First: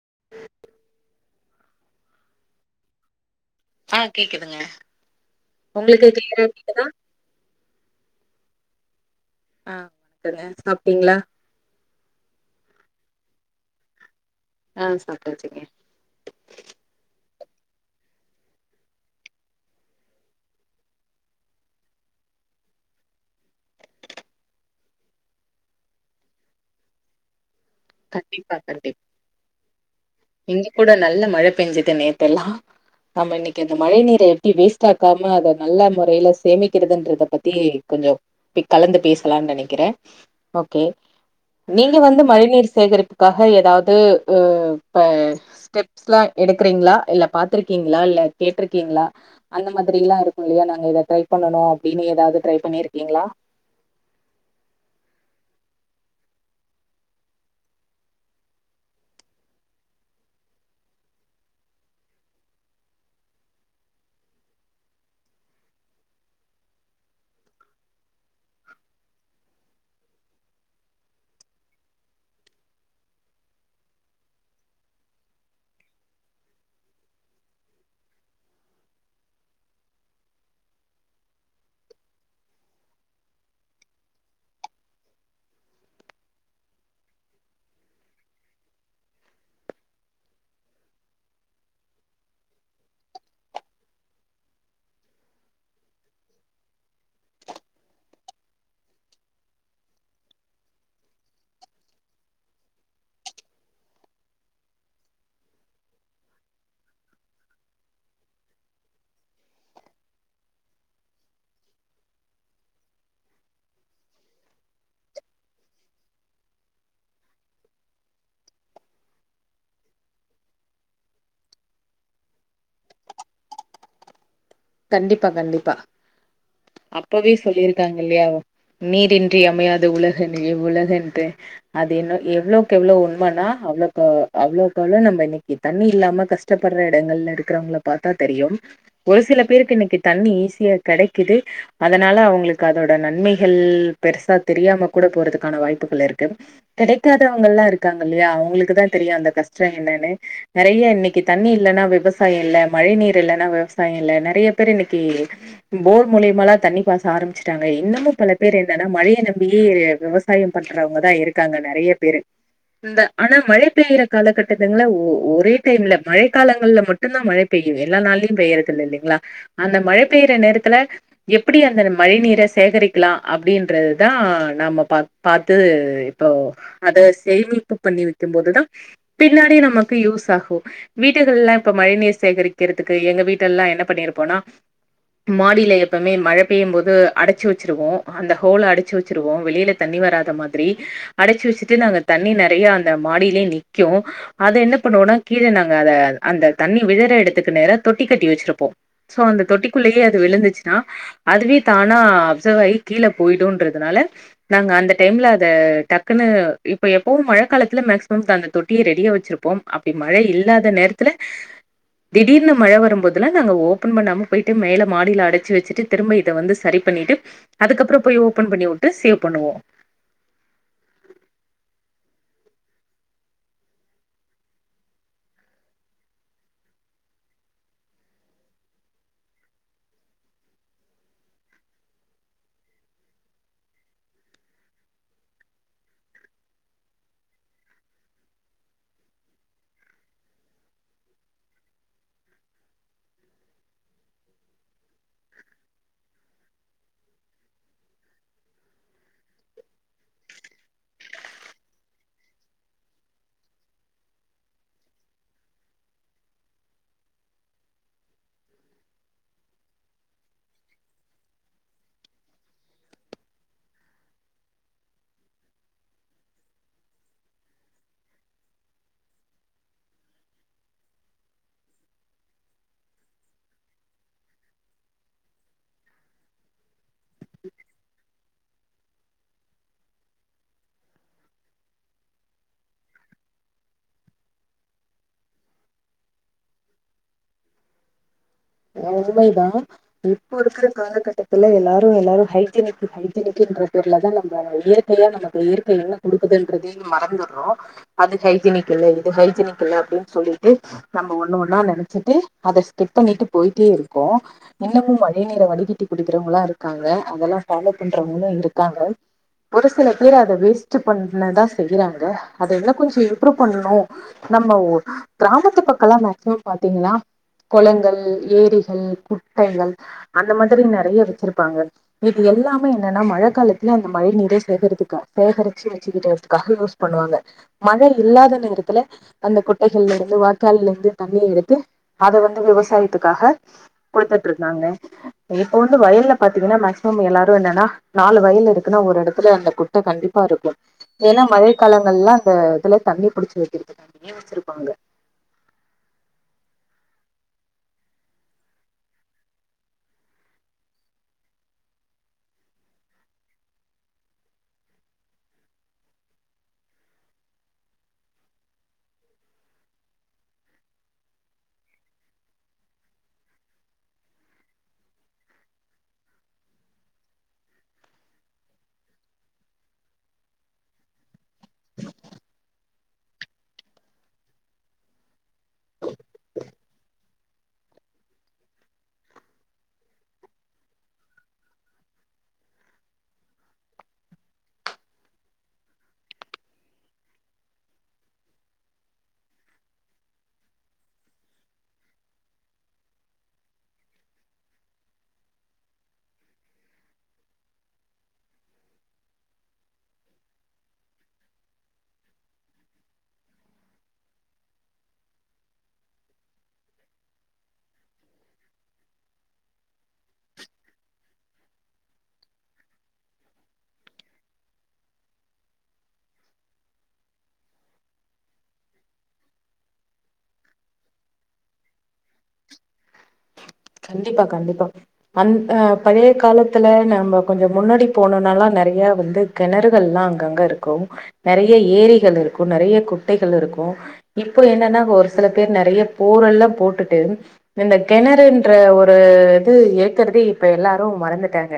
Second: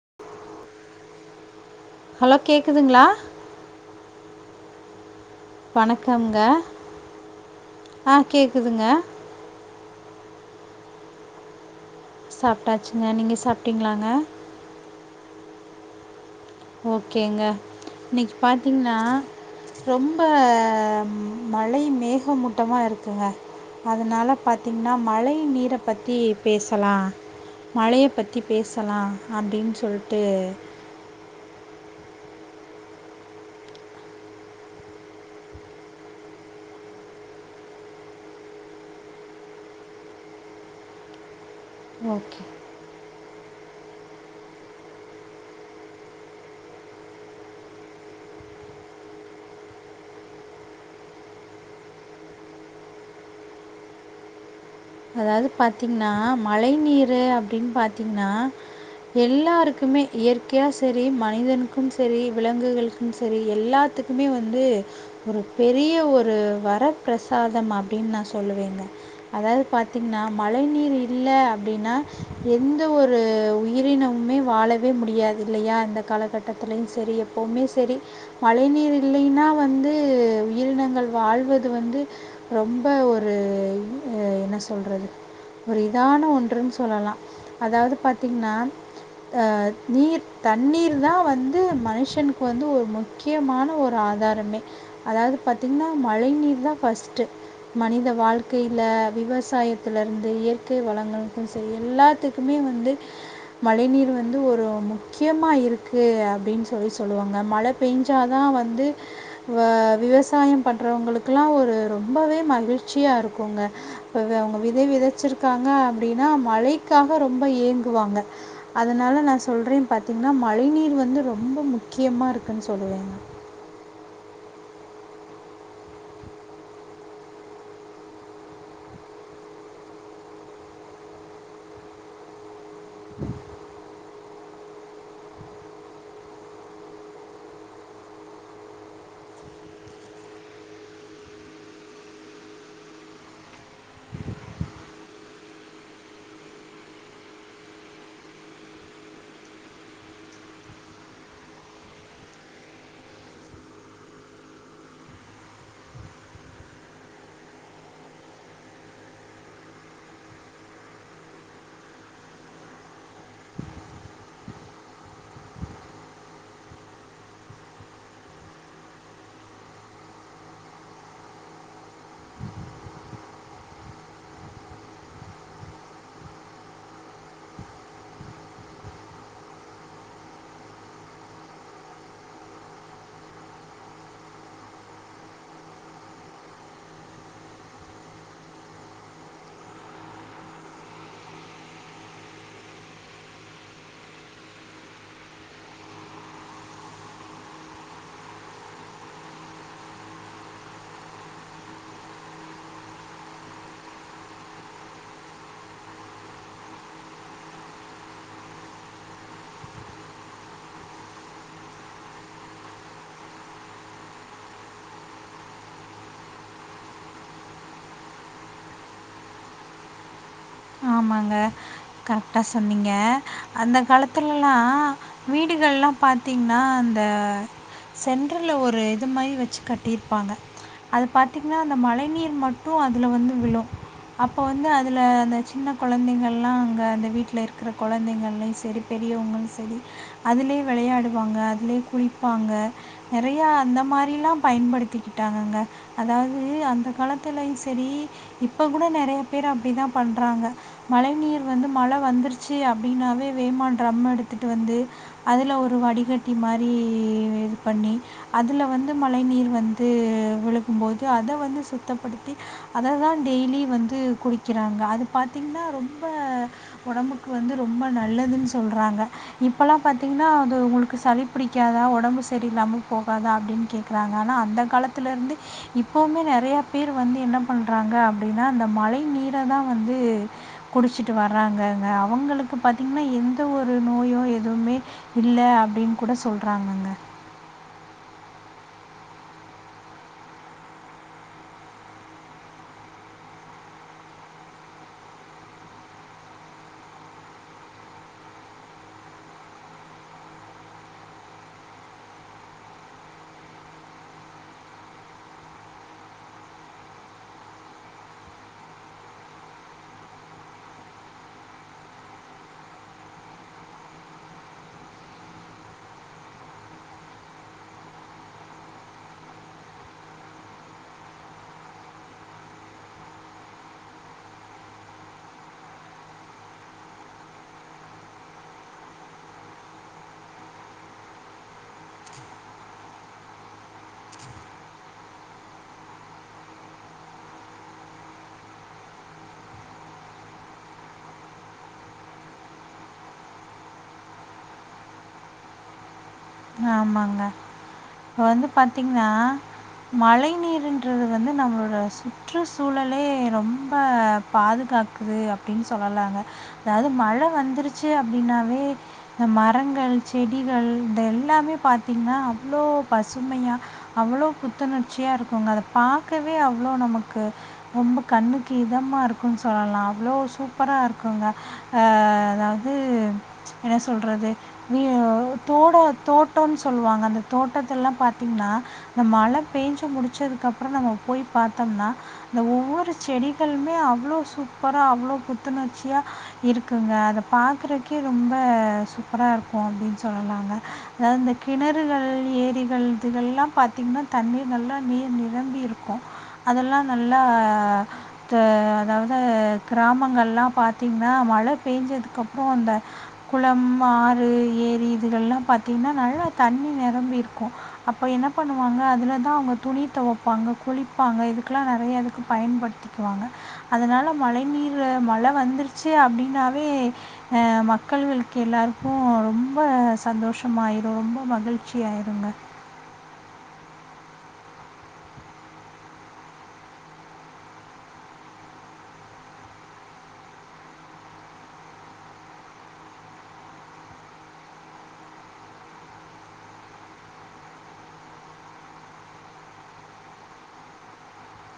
[unintelligible] hello கேக்குதுங்ளா ஆ கேக்குதுங்க உங்களுக்கு வணக்கம்ங்க கிளியரா கேக்குதா ஆ கேக்குதுங்க டுங்க சாப்டிங்ளா சாப்டாச்சுங்க நீங்க சாப்டிங்ளாங்க ஆ சாப்டாச்சுங்க இன்னக்கி பாத்தீங்கன்னா ரொம்ப மழை மேகமூட்டமா இருக்குங்க அதுனால பாத்தீங்கன்னா மழை நீர பத்தி பேசலாம் மழய பத்தி கண்டிப்பா கண்டிப்பா பேசலாம் அப்டின் சொல்லுட்டு பெஞ்சது நேத்து எல்லா நம்ம இன்னக்கி அந்த மழை நீரை எப்டி வேஸ்ட் ஆக்காம அத நல்ல முறைல சேமிக்கிறதுன்றத பத்தி கொஞ்ச கலந்து பேசலான் நினக்கிறேன் ஓகே நீங்க வந்து ஓகே மழை நீர் காக ஏதாவுது உ இப்ப ஸ்டெப்ஸ்லா எடுக்குறீங்ளா இல்ல பாத்திருக்கீங்ளா இல்ல கேட்டிருக்கீங்ளா அந்த மாதிரி எல்லாம் இருக்கும் இல்லயா நாங்க இத ட்ரை பண்ணனு அப்டின் ஏதாவது ட்ரை பண்ணிருக்கீங்களா அதாது பாத்தீங்கன்னா மழை நீரு அப்டின் பாத்தீங்கன்னா எல்லாருக்குமே இயற்கையா சரி மனிதனுக்கும் சரி விலங்குகளுக்கும் சரி எல்லாத்துக்குமே வந்து ஒரு பெரிய ஒரு வரப்பிரசாதம் அப்டின் நா சொ சொல்லுவேங்க அதாது பாதீங்கன்னா மழை நீர் இல்ல அப்பிடின்னா எந்த ஒரு உயிரினமுமே வாழவே முடியாது இல்லையா இந்த காலகட்டத்துலயும் சரி எப்பவுமே சரி மழை நீர் இல்லைனா வந்து உயிரினங்கள் வாழ்வது வந்து ரொம்ப ஒரு என்ன சொ சொல்ரது ஒரு இதான ஒன்றுன் சொல்லலாம் அதாது பாத்தீங்கன்னா ஆ நீர் தண்ணீர் தான் வந்து மனுஷனுக்கு வந்து ஒரு முக்கியமான ஒரு ஆதாரமே அதாது பாத்தீங்கன்னா மழை நீர் தான் பஸ்டு மனித வாழ்க்கைல விவசா விவசாயத்துல இருந்து இயற்கை வளங்கக்கும் சேரி எல்லாத்துக்குமே வந்து மழை நீர் வந்து ஒரு முக்கியமா இருக்கு அப்படின்னு சொல்லி சொல்லுவாங்க மழை பெஞ்சாதா வந்து ஆ விவசாயம் பண்றவங்களுக்கு எல்லா ஒரு ரொம்பவே மகிழ்ச்சியா இருக்குங்க இப்பவோ அவங்க விதை விதைச்சிருக்காங்க அப்படின்னா மழைக்காக ரொம்ப ஏங்குவாங்க அதனால நா சொல்றே பாத்தீங்கன்னா மழை நீர் வந்து ரொம்ப முக்கியமா இருக்குன்னு சொல்லுவேங்க கண்டிப்பா கண்டிப்பா அப்பவே சொல்லியிருக்காங்க இல்லையா நீரின்றி அமையாது உலகு உலகன்று அது இன்னு எவ்வள க்எவ்வளோ உண்மன்னா அவ்ளோக்கு அவ்வளவுக்கு அவ்ளோ நம்ம இன்னைக்கு தண்ணி இல்லாம கஷ்டப்படுற இடங்கள்ல இருக்கிறவங்கள பாத்தா தெரியும் ஒரு சில சில பேருக்கு இன்னைக்கு தண்ணி ஈஸியா கிடைக்குது அதனால அவங்களுக்கு அதோட நன்மைகள் பெருசா தெரியாம கூட போறதுக்கான வாய்ப்புகள் இருக்கு கிடைக்காதவங்கல்லா இருக்காங்க இல்லையா அவங்களுக்கு தா தெரியு அந்த கஷ்டம் என்னன்னு நெறைய இன்னைக்கு தண்ணி இல்லைன்னா விவசாய இல்ல மழை நீர் இல்லைன்னா விவசாய இல்லனு நெறைய பேர் இன்னைக்கு போர் மூலிமால தண்ணி பாச ஆரம்பிச்சட்டாங்க இன்னமும் பல பேர் என்னன்னா மழையை நம்பியே விவசாய பண்றவங்கதா இருக்காங்க நெறைய பேரு இந்த ஆனா மழை பெய்ற காலகட்டத்துங்கள ஒ ஒரே டைம்ல மழை காலங்கள்ல மட்டு தா மழை பெய்யும் எல்லா நாள்லயு பெய்யறது இல்ல இல்லைங்களா அந்த மழை பெய்ற நேரத்துல எப்படி அந்த மழை நீரை சேகரிக்கலா அப்படின்றதுதா நாம பாத் பாத்து இப்போ அத சேமிப்பு பண்ணி வைக்கும் போதுதா பின்னாடிே நமக்கு யூஸ் ஆகு வீட்டுகள் எல்லா இப்ப மழை நீீர் சேகரிக்கிறதுக்கு எங்க வீட்டு எல்லா என்ன பண்ணிரு போனா மாடியில எப்பவுமே மழை பெய்யும் போது அடைச்சு வச்சிருவோ அந்த ஹோல அடைச்சு வச்சிருவோ வெளியில தண்ணி வராத மாதிரி அடைச்சு வச்சுட்டு நாங்க தண்ணி நெறைய அந்த மாடியிலயே நிக்கு அத என்ன பண்ணுவோம்னா கீழே நாங்க அத அந்த தண்ணி விழுற எடத்துக்கு நேர தொட்டி கட்டி வச்சிருப்போ சோ அந்த தொட்டிக்குள்ளோ அதுவே விழுந்துச்சுன்னா அதுவே தானா அப்சர்வ் ஆகி கீழே போயிடும்ன்றதுனால நாங்க அந்த டைம்ல அத டக்குன்னு இப்ப எப்பவு மழை காலத்துல மேக்சிமம் அந்த தொட்டியை ரெடியா வச்சிருப்போ அப்படி மழை இல்லாத நேரத்துல திடீர்னு மழை வரும்போதுல்ல நாங்க ஒ ஓப்பன் பண்ணாம போயிட்டு மேல மாடியில அடைச்சு வச்சுட்டு திரும்ப இதை வந்து சேரி பண்ணிட்டு அதுக்கப்புறோ போய் ஓபன் பண்ணி விட்டு சேவ் பண்ணுவோ ஆமாங்க கரெக்டா சொன்னீங்க அந்த காலத்துலல்லா வீடுகள்லா பார்த்தீங்கன்னா அந்த சென்ட்ரல ஒரு இது மாரி வச்சு கட்டியிருப்பாங்க அது பார்த்தீங்கன்னா அந்த மழை நீர் மட்டு அதுல வந்து விழு அப்போ வந்து அதுல அந்த சின்ன குழந்தைங்கள்லா அங்க அந்த வீட்டல இருக்கிற கொழந்தைங்கள்லயும சேரி பெரியவங்களு சேரி அதுலயே விளையாடுவாங்க அதுலே குளிப்பாங்க நெறையா அந்த மாதிரிலா பயன்படுத்திக்கிட்டாங்க அங்க அதாவது அந்த காலத்துலயு சேரி இப்ப கூட நெறைய பேர் அப்படிதா பண் றாங்க மழை நீர் வந்து மழை வந்துருச்சு அப்படினாவே வேமா ட்ரம்ம எடுத்துகிட்டு வந்து அதில் ஒரு வடிகட்டி மாரி இது பண்ணி அதில் வந்து மழை நீர் வந்து விழுகும்போது அத வந்து சுத்தப்படுத்தி அத தா டெய்லி வந்து குடிக்கிறாங்க அது பாத்தீங்கன்னா ரொம்ப உடம்புக்கு வந்து ரொம்ப நல்லதுன்னு சொல்கிறாங்க இப்போலா பாத்தீங்கன்னா அது உங்களுக்கு சளி பிடிக்காதா உடம்பு சரியில்லாம போகாதா அப்படின்னு கேட்குறாங்க ஆனா அந்த காலத்துல இருந்து இப்பவுமே நெறையா பேர் வந்து என்ன பண்ணுறாங்க அப்படின்னா அந்த மழை நீரை தா வந்து குடிச்சுட்டு வர்றாங்க அவங்களுக்கு பாத்தீங்கன்னா எந்த ஒரு நோயும் எதுவுமே இல்ல அப்படின்னு கூட சொல்றாங்கங்க உண்மைதா இப்போ இருக்கிற காலகட்டத்துல எல்லாரு எல்லாரு ஹைஜனிக் ஹைஜனிகக்குன்ற பேர்லதா நம்ம இயற்கையா நமக்கு இயற்கை என்ன குடுக்குதுன்றதே மறந்துடுறோ அது ஹைஜனிக் இல்ல இது ஹைஜனிக் இல்ல அப்படின்னு சொல்லிட்டு நம்ம ஒண்ணு ஒன்னா நினைச்சிட்டு அத ஸ்கிப் பண்ணிட்டு போயிட்டே இருக்கோ இன்னமும் மழை நீரை வடிகட்டி குடிக்கிறவங்களா இருக்காங்க அதெல்லா ஃபாலோ பண்றவங்களு இருக்காங்க ஒரு சில பேர் அத வேஸ்ட் பண்ணதா செய்யறாங்க அதெல்லா கொஞ்ச இம்ப்ரூவ் பண்ணணு நம்ம கிராமத்து பக்கலாம் மேக்சிமம் பாார்த்தீங்கன்னா குளங்கள் ஏரிகள் குட்டைகள் அந்த மாதிரி நெறைய வச்சிருப்பாங்க இது எல்லாமே என்னன்னா மழைக்கலத்துல அந்த மழை நீர சேகரிக்க சேகரிச்சு வச்சுக்கட்டுதுக்காக யூஸ் பண்ணுவாங்க மழை இல்லாத நேரத்துல அந்த குட்டைகள்ல இருந்து வாய்க்கால்ல இருந்து தண்ணி எடுத்து அத வந்து விவசாய த்துக்காக கொடுத்துட்டு இருக்காங்க இப்ப வந்து வயல்ல பாத்தீங்கன்னா மேக்சிமம் எல்லாரு என்னன்னா நாலு வயல்ல இருக்குன்னா ஒரு இடத்துல அந்த குட்டை கண்டிப்பா இருக்கு ஏன்னா மழை காலங்கள்ல அந்த இதுல தண்ணி புடிச்சு வைக்கிறது [unintelligible] வச்சிருப்பாங்க ஆமாங்க இப்போ வந்து பாத்தீங்கன்னா மழை நீர்ன்றது வந்து நம்மளோட சுற்று சூழலே ரொம்ப பாதுகாக்குது அப்படின்னு சொல்லலாங்க அதாவது மழை வந்துருச்சு அப்படின்னாவே இந்த மரங்கள் செடிகள் இந்த எல்லாமே பார்த்தீங்கன்னா அவ்வளோ பசுமையாக அவ்வளோ புத்துணர்ச்சியா இருக்குங்க அத பார்க்கவே அவ்வளோ நமக்கு ரொம்ப கண்ணுக்கு இதமாக இருக்குன்னு சொல்லலா அவ்வளோ சூப்பராக இருக்குங்க ஆ அதாவது என்ன சொல்றது நீ தோட தோட்டம்ன்னு சொல்லுவாங்க அந்த தோட்டத்த எல்லா பார்த்தீங்கன்னா இந்த மழை பேஞ்சு முடிச்சதுக்கு அப்புறம் நம்ம போய் பார்த்தோம்னா இந்த ஒவ்வொரு செடிகளுமே அவ்வளோ சூப்பராக அவ்வளோ புத்துணர்ச்சியா இருக்குங்க அத பாார்க்குறதுக்கே ரொம்ப சூப்பராக இருக்கு அப்படின்னு சொல்லலாங்க அதாவது இந்த கிணறுகள் ஏரிகள் இதுக்கெல்லா பார்த்தீங்கன்னா தண்ணீர் நல்லா நீர் நிரம்பி இருக்கு அதெல்லா நல்லா அதாவது ஆ அதாவது கிராமங்கள்லா பார்த்தீங்கன்னா மழை பெயஞ்சதுக்கப்புறம் அந்த குளம் ஆறு ஏரி இது கல்லா பாத் பார்த்தீங்கன்னா நல்லா தண்ணி நிரம்பி இருக்கு அப்போ என்ன பண்ணுவாங்க அதில் தா அவங்க துணி துவைப்பாங்க குளிப்பாங்க இதுக்கெல்லா நெறையா இதுக்கு பயன்படுத்திக்குவாங்க அதனால மழை நீர் மழை வந்துருச்சு அப்படனாவே ஆ மக்களுக்கு எல்லாருக்கு ரொம்ப சந்தோஷ மா ஆயிரு ரொம்ப மகிழ்ச்சி ஆயிருங்க கண்டிப்பா கண்டிப்பா அந் அ பழைய காலத்துல நம்ம கொஞ்ச முன்னாடி போனோம்னல்லா நெறைய வந்து கிணறுகள் எல்லா அங்கங்க இருக்கு நெறைய ஏரிகள் இருக்கு நெறைய குட்டைகள் இருக்கு இப்போ என்னன்னா ஒரு சில பேர் நெறைய போரெல்லா போட்டுட்டு இந்த கிணறு என்ற ஒரு இது ஏக்கருக்கு இப்ப எல்லாரும் மறந்துட்டாங்க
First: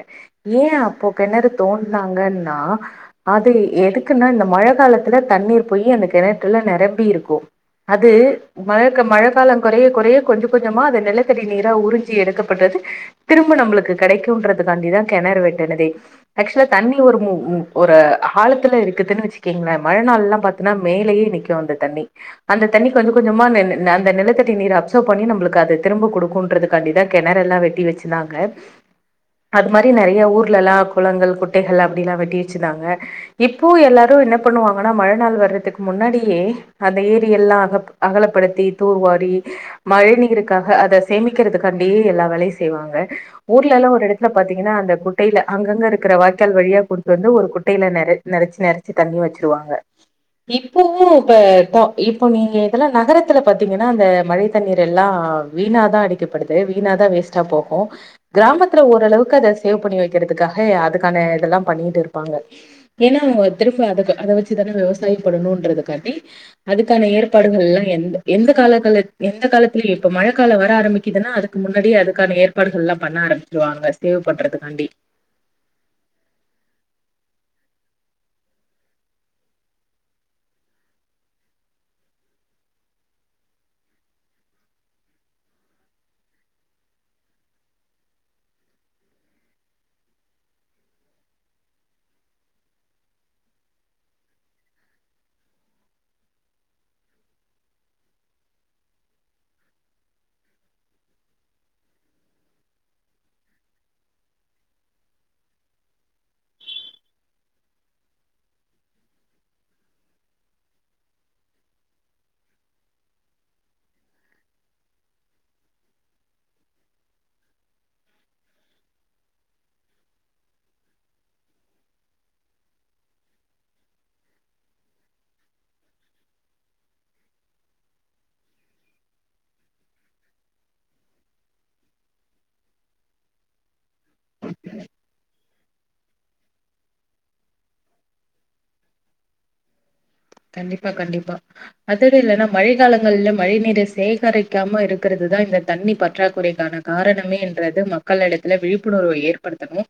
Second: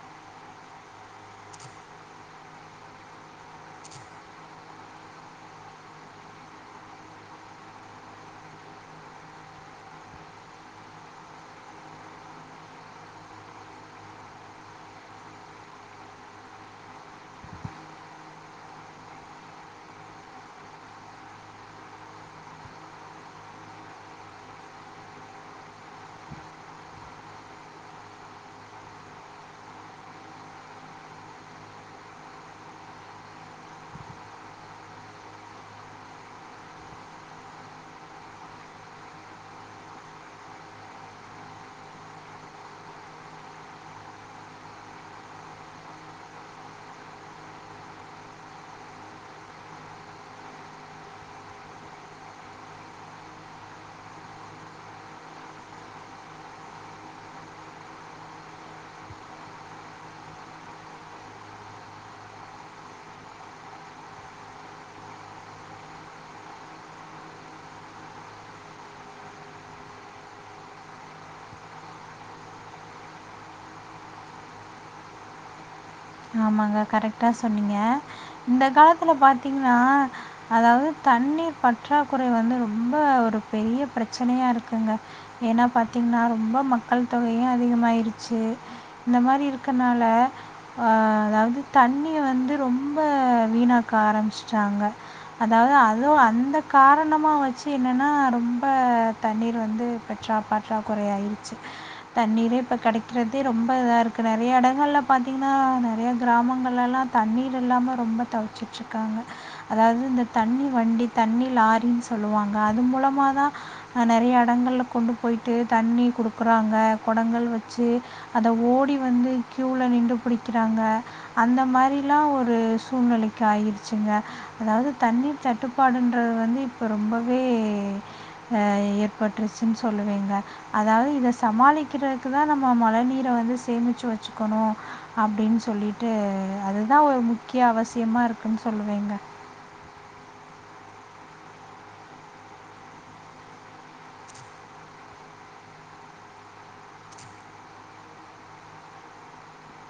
ஏ அப்போ கிணறு தோன்னாங்கன்னா அது எதுக்குன்னா இந்த மழை காலத்துல தண்ணீர் போய் அந்த கிணற்றுல நிரம்பி இருக்கு அது மழக்க மழை கால குறைய குறைய கொஞ்சோ கொஞ்சமா அது நிலத்தடி நீர உறிஞ்சி எடுக்கப்பட்டது திரும்ப நம்மளுக்கு கடைக்குன்றதுக்காண்டி தா கிணறு வெட்டனதே ஆக்சுவலா தண்ணி உ ஏ ஒரு ஆழத்துல இருக்குதுன்னு வச்சிங்கோங்களே மழைநாள் பார்த்தன மேலயே நிக்கு அந்த தண்ணி அந்த தண்ணி கொஞ்சோ கொஞ்சமா அந்த அந்த அந்த நிலத்தடி நீரை அப்சர்வ் பண்ணி நம்மக்கு அது திரும்பகுடு ன்றதுக்காண்டிதா கிணறு எல்லா வெட்டி வச்சந்தாங்க அது மாரி நெறைய ஊர்லல்லா குளங்கள் குட்டைகள் அப்படில்லா வெட்டி வச்சிருந்தாங்க இப்போ எல்லாரு என்ன பண்ணுவாங்கன்னா மழைநாள் வர்றதுக்கு முன்னாடியே அந்த ஏரியல்லா அகப் அகலப்படுத்தி தூர்வாரி மழை நீீருக்காக அத சேமிக்கிறதுக்காண்டி எல்லா வேலையு செய்வாங்க ஊர்ல எல்லா ஒரு இடத்துல பாத்தீங்கன்னா அந்த குட்டையில அங்கங்க இருக்கிற வாய்க்கால் வழியா கொண்டு வந்து ஒரு குட்டையில நெறச் நெறச்சி நெறச்சி தண்ணி வச்சிருவாங்க இப்பவு இப்ப [unintelligible] இப்ப நீங்க எல்லா நகரத்துல பாத்தீங்கன்னா அந்த மழை தண்ணீர் எல்லா வீணா தா அடிக்கப்படுது வீணா தா வேட்ஸ்டா தா போகு கிராமத்தில ஓரளவுக்கு அத சேவ் பண்ணி வைக்கிறதுகாக அதுக்காக இதலாபண்ணிட்டு இருப்பாங்க ஏன்னா திரும்ப அத வச்சு தானு விவசாயம் பண்ணணுன்றதுக்காண்டி அதுக்கான ஏற்பாடுகள்ல எத்த காலகல எந்த காலத்துல இப்ப மழை கால டா ஆரம்பிக்குதுன்னா அதுக்கு முன்னாடி அதுக்கான ஏற்பாடுகள் எல்லா பண்ண ஆரம்பிச்சிருவாங்க சேவ் பண்றதுக்காண்டி ஆமாங்க கரெக்ட்டா சொன்னீங்க இந்த காலத்துல பாார்த்தீங்கன்னா அதாவது தண்ணீர் பற்றாக்குறை வந்து ரொம்ப ஒரு பெரிய பிரச்சனையா இருக்குங்க ஏன்னா பார்த்தீங்கன்னா ரொம்ப மக்கள் தொகையு அதிகமாயிருச்சு இந்த மாரி இருக்கனால ஆ அதாவது தண்ணிய வந்து ரொம்ப வீணாக்க ஆரம்பமிச்சட்டாங்க அதாவது அதுவு அந்த காரணமாக வச்சு என்னென்னா ரொம்ப தண்ணீர் வந்து பெற்றா பற்றா குறைையாயிருச்சு தண்ணீரே இப்போ கிடைக்கிறதே ரொம்ப இதா இருக்குது நெறைய இடங்கள்ல பாத்தீங் ன்னா நெறைய கிராமங்கள்ல எல்லா தண்ணீர் இல்லாம ரொம்ப தவிச்சுட்டு இருக்காங்க அதாவது இந்த தண்ணி வண்டி அதாவது தண்ணி லாரினு சொல்லுவாங்க அது மூலமா தா அ நெறைய இடங்கள்ல கொண்டு போயிட்டு தண்ணி குடுக்குறாங்க குடங்கள் வச்சு அத ஓடி வந்து கியூல நின்று பிடிக்கிறாங்க அந்த மாரிலா ஒரு சூழ்நிலைக்கு ஆகிருச்சுங்க அதாவது தண்ணீர் தட்டுப்பாடுன்றது வந்து இப்போ ரொம்பவே ஆ ஏற்பட்டுருச்சுன்னு சொல்லுவேங்க அதாவது இத சமாளிக்கிறதுக்கு தா நம்ம மழை நீரை வந்து சேமிச்சு வச்சுக்கணு அப்படின்னு சொல்லிட்டு அதுதா ஒரு முக்கிய அவசியமா இருக்குன்னு சொல்லுவேங்க கண்டிப்பா கண்டிப்பா அதுடு இல்லன்னா மழைக்காலங்கள்ல மழைநீரை சேகரிக்காம இருக்கிறதுதா இந்த தண்ணி பற்றாக்குறைக்கான காரணமேன்றது மக்கள் இடத்துல விழிப்புணர்வை ஏற்படுத்தணு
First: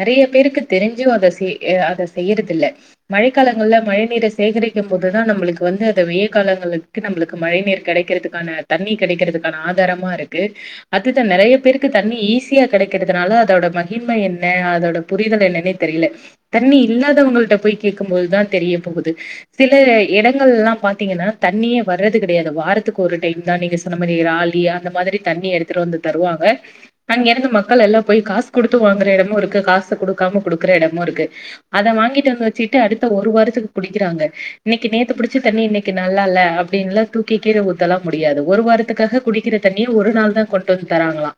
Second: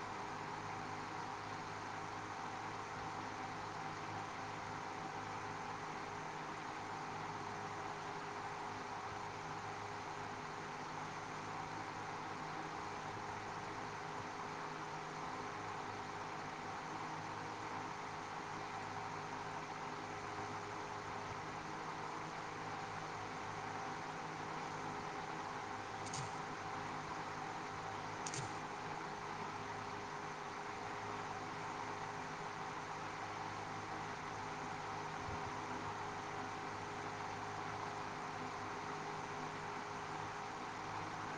நெறைய பேருக்கு தெரிஞ்சு அத செ அ அத செய்யறதில்ல மழைக்காலங்கள்ல மழைநீரை சேகரிக் க போதுதா நம்மளுக்கு வந்து அத வெயில் காலங்களுக்கு நம்மளுக்கு மழை நீீர் கிடைக்கிறதுக்கான தண்ணி கிடைக்கிறதுக்கான ஆதாரமா இருக்கு அதுதா நெறைய பேருக்கு தண்ணி ஈஸியா கிடைக்கிறதுனால அதோட மகிம என்ன அதோட புரிதல் என்னன்னே தெரியல தண்ணி இல்லாதவங்க கிட்ட போய் கேட்கும்போதுதா தெரிய போகுது சில இடங்கள் எல்லா பாார்த்தீங்கன்னா தண்ணியே வரது கிடையாது வாரத்துக்கு ஒரு டைம் தா நீங்க சொன்னமாரி ராலி அ அந்த மாதிரி தண்ணி எடுத்துட்டு வந்து தருவாங்க அங்க இருந்து மக்கள் எல்லா போய் காசு கொடுத்து வாங்குற இடமு இருக்கு காசு கொடுக்காம கொடுக்குற இடமு இருக்கு அத வாங்கிட்டு வந்து வச்சுட்டு அடுத்த ஒரு வாரத்துக்கு குடிக்கிறாங்க இன்னைக்கு நேத்த புடிச்ச தண்ணி இன்னைக்கு நல்லா இல்ல அப்படின்னுல்லா தூக்கி கீழ ஊத்தலா முடியாது ஒரு வாரத்துக்காக குடிக்கிற தண்ணிய ஒரு நாள் தா கொண்டு வந்து தராங்களா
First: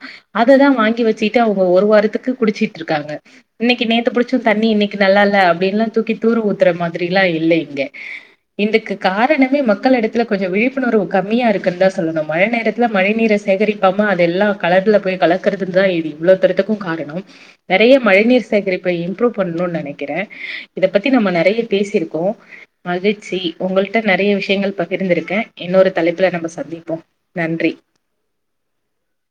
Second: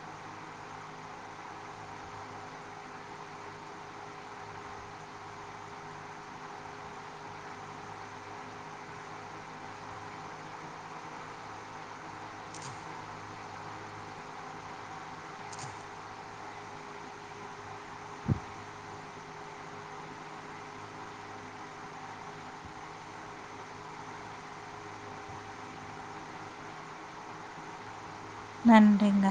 அததா வாங்கி வச்சுட்டு அவங்க ஒரு வாரத்துக்கு குடிச்சிட்டு இருக்காங்க இன்னைக்கு நேத்த புடிச்சு தண்ணி இன்னைக்கு நல்லா இல்ல அப்படின்ல்லா தூக்கி தூர ஊத்துற மாதிரில்லா இல்ல இங்க இதுக்கு காரணமே மக்கள் இடத்துல கொஞ்ச விழிப்புணர்வு கம்மியா இருக்குன்னு தா சொல்லணு மழை நேரத்துல மழை நீீர சேகரிப்பாம அது எல்லா கடல்ல போய் கலக்குறதுன்னுதா இது இவ்வள தூரத்துக்கு காரணம் நிறைய மழைநீர் சேகரிப்ப இம்ப்ரூவ் பண்ணணும்னு நனைக்கிறே இத பத்தி நம்ம நறையா பேசிருக்கோ மகிழ்ச்சி உங்கட்ட நறைய விஷயங்கள் பகிர்ந்திருக்கே இன்னொரு தலைப்புல நம்ம சந்திப்போ நன்றி நன்றிங்க